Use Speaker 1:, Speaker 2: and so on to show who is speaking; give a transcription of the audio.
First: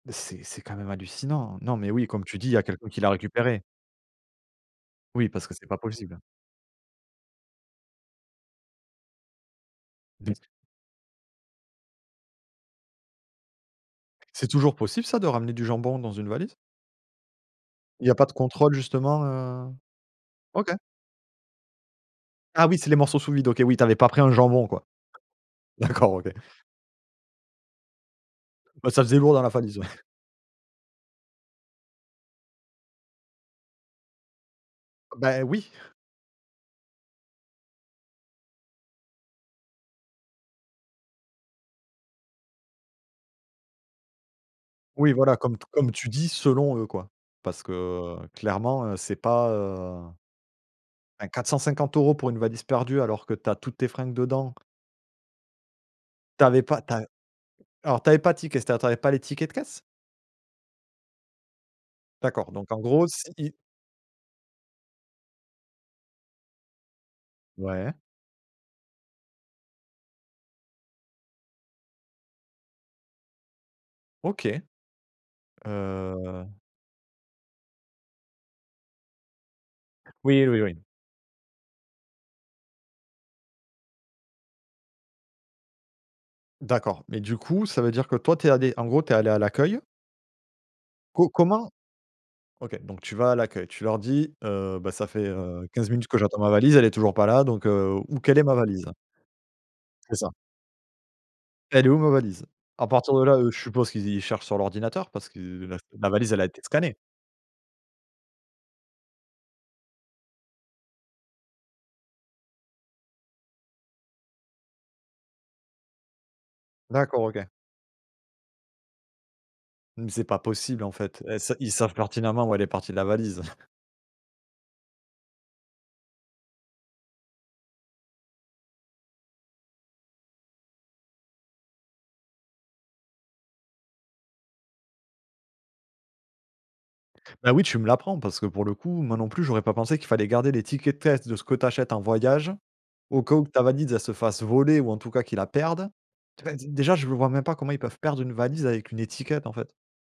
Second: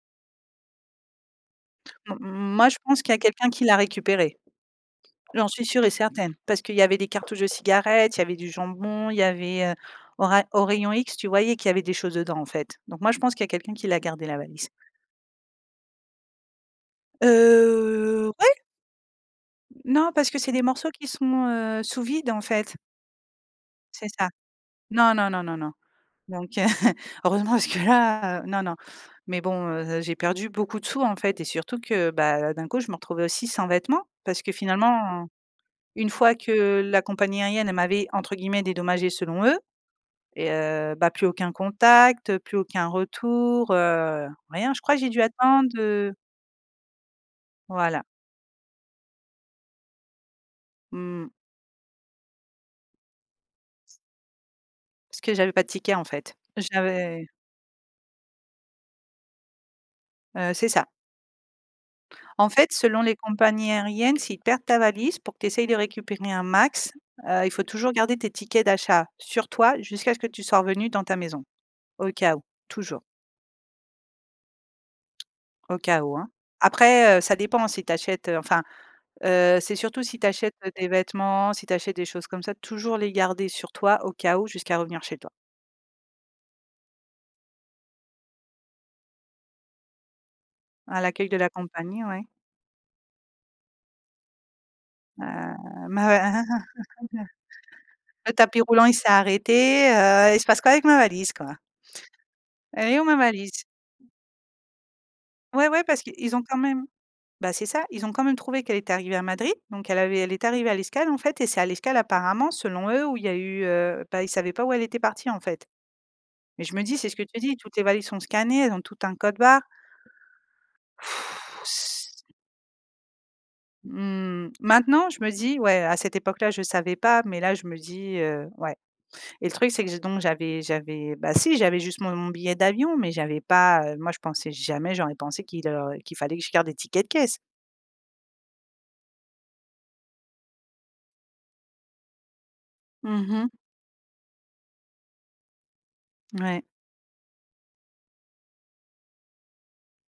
Speaker 1: C'est c'est quand même hallucinant. Non, mais oui,
Speaker 2: M
Speaker 1: comme
Speaker 2: m m
Speaker 1: tu dis, il y a
Speaker 2: moi je
Speaker 1: quelqu'un qui
Speaker 2: pense
Speaker 1: l'a
Speaker 2: qu'il y a quelqu'un
Speaker 1: récupérée.
Speaker 2: qui l'a récupérée.
Speaker 1: Oui, parce
Speaker 2: J'en
Speaker 1: que
Speaker 2: suis
Speaker 1: c'est pas
Speaker 2: sûre et
Speaker 1: possible.
Speaker 2: certaine, parce qu'il y avait des cartouches de cigarettes, il y avait du jambon, il y avait, heu, au
Speaker 1: Bien s
Speaker 2: ray au rayon X, tu voyais qu'il y avait des choses dedans, en fait. Donc moi, je pense qu'il y a quelqu'un qui l'a gardée la
Speaker 1: C'est
Speaker 2: valise.
Speaker 1: toujours possible ça, de ramener du jambon dans une valise? Il y pas de
Speaker 2: Heu, ouais.
Speaker 1: contrôle, justement, heu?
Speaker 2: Non, parce que c'est des
Speaker 1: OK.
Speaker 2: morceaux qui sont, heu, sous vide, en
Speaker 1: Ah
Speaker 2: fait.
Speaker 1: oui, c'est les morceaux sous vide, OK, oui, tu avais
Speaker 2: C'est
Speaker 1: pas pris
Speaker 2: ça.
Speaker 1: un jambon quoi?
Speaker 2: Non, non, non, non, non.
Speaker 1: D'accord OK.
Speaker 2: Donc, heu, heureusement parce que là, heu, non, non.
Speaker 1: Bah, ça faisait lourd
Speaker 2: Mais
Speaker 1: dans la
Speaker 2: bon,
Speaker 1: valise, ouais.
Speaker 2: heu, j'ai perdu beaucoup de sous, en fait, et surtout que, bah, d'un coup, je me retrouvais aussi sans vêtement, parce que finalement,
Speaker 1: Bah oui.
Speaker 2: une fois que, la compagnie aérienne, elle m'avait, entre guillemets, «dédommagée», selon eux. Et heu, bah plus aucun contact, plus aucun retour, heu, rien, je crois que j'ai
Speaker 1: Oui,
Speaker 2: dû
Speaker 1: voilà, comme t
Speaker 2: attende
Speaker 1: comme tu
Speaker 2: heu
Speaker 1: dis: «Selon eux», quoi. Parce que,
Speaker 2: Voilà.
Speaker 1: heu clairement, heu, c'est pas heu bah
Speaker 2: Mmh.
Speaker 1: 450 € pour une valise perdue, alors que tu as toutes tes fringues dedans.
Speaker 2: Parce que j'avais pas de ticket, en fait,
Speaker 1: Tu avais pas tu as
Speaker 2: j'avais
Speaker 1: alors tu avais pas de ticket, c'est à dire, tu avais pas les tickets de caisse?
Speaker 2: Heu, c'est ça. En
Speaker 1: D'accord,
Speaker 2: fait,
Speaker 1: donc en
Speaker 2: selon
Speaker 1: gros,
Speaker 2: les
Speaker 1: c'est i
Speaker 2: compagnies aériennes, s'ils perdent ta valise, pour que tu essayes de récupérer un max, heu, il faut toujours
Speaker 1: Ouais.
Speaker 2: garder tes tickets d'achat sur toi, jusqu'à ce que tu sois revenue dans ta maison, au cas où, toujours
Speaker 1: OK.
Speaker 2: au cas où, hein.
Speaker 1: Heu
Speaker 2: Après, heu, ça dépend si tu achètes, heu, enfin, heu, c'est surtout si tu
Speaker 1: Oui,
Speaker 2: achètes,
Speaker 1: oui,
Speaker 2: heu
Speaker 1: oui.
Speaker 2: des vêtements, si tu achètes des choses comme ça, toujours les garder sur toi, au cas où, jusqu'à revenir chez toi.
Speaker 1: D'accord, mais du coup, ça veut dire, que toi, tu es allée, en gros, tu es allée à l'accueil?
Speaker 2: À
Speaker 1: Co
Speaker 2: l'accueil de la
Speaker 1: comment
Speaker 2: compagnie, ouais.
Speaker 1: OK, donc tu vas à l'accueil, tu leur dis, heu: «Bah ça fait, heu,
Speaker 2: Heu,
Speaker 1: 15 minutes que j'attends ma valise, elle est toujours pas là, donc, heu, où
Speaker 2: le
Speaker 1: quelle est ma
Speaker 2: tapis roulant
Speaker 1: valise?»
Speaker 2: il s'est arrêté,
Speaker 1: C'est ça.
Speaker 2: heu, il se passe quoi avec ma valise, quoi?
Speaker 1: «Elle est où ma valise?» à
Speaker 2: Elle est où
Speaker 1: partir
Speaker 2: ma
Speaker 1: de là, heu, je
Speaker 2: valise?
Speaker 1: suppose qu'ils cherchent sur l'ordinateur, parce qu'ils
Speaker 2: Ouais,
Speaker 1: la
Speaker 2: ouais, parce
Speaker 1: la valise
Speaker 2: qu'ils
Speaker 1: elle
Speaker 2: ont
Speaker 1: a
Speaker 2: quand
Speaker 1: été
Speaker 2: même
Speaker 1: scannée.
Speaker 2: bah, c'est ça, ils ont quand même trouvé qu'elle était arrivée à Madrid, donc elle avait elle est arrivée à l'escale, en fait et c'est à l'escale, apparemment, selon eux, où il y a eu, heu, bah, ils savaient pas où elle était partie, en fait. Mais je me dis c'est ce
Speaker 1: D'accord
Speaker 2: que tu
Speaker 1: OK.
Speaker 2: dis, toutes les valises sont scannées, elles ont toutes un code barre.
Speaker 1: Mmh, c'est pas possible en fait, heu, è s ils savent pertinemment où elle est partie la valise.
Speaker 2: Mmh, maintenant je me dis: «Ouais», à cette époque-là je savais pas, mais là je me dis, heu: «Ouais» et le truc, c'est que j'ai donc j'avais j'avais bah, si, j'avais juste mon mon billet d'avion, mais j'avais pas, heu, moi, je pensais jamais j'aurais pensé qu'il, heu, qu'il fallait que je garde des tickets de caisse.
Speaker 1: Bah, oui, tu me l'apprends, parce que, pour le coup, moi non plus j'aurais pas pensé qu'il fallait garder les tickets de caisse de ce que tu achètes en voyage. Au
Speaker 2: Mmh
Speaker 1: cas où,
Speaker 2: mh.
Speaker 1: ta valise elle se fasse voler ou en tout cas qu'ils la perdent. Tout cas
Speaker 2: Ouais.
Speaker 1: déjà, je vois même pas comment ils peuvent perdre une valise avec une étiquette, en fait?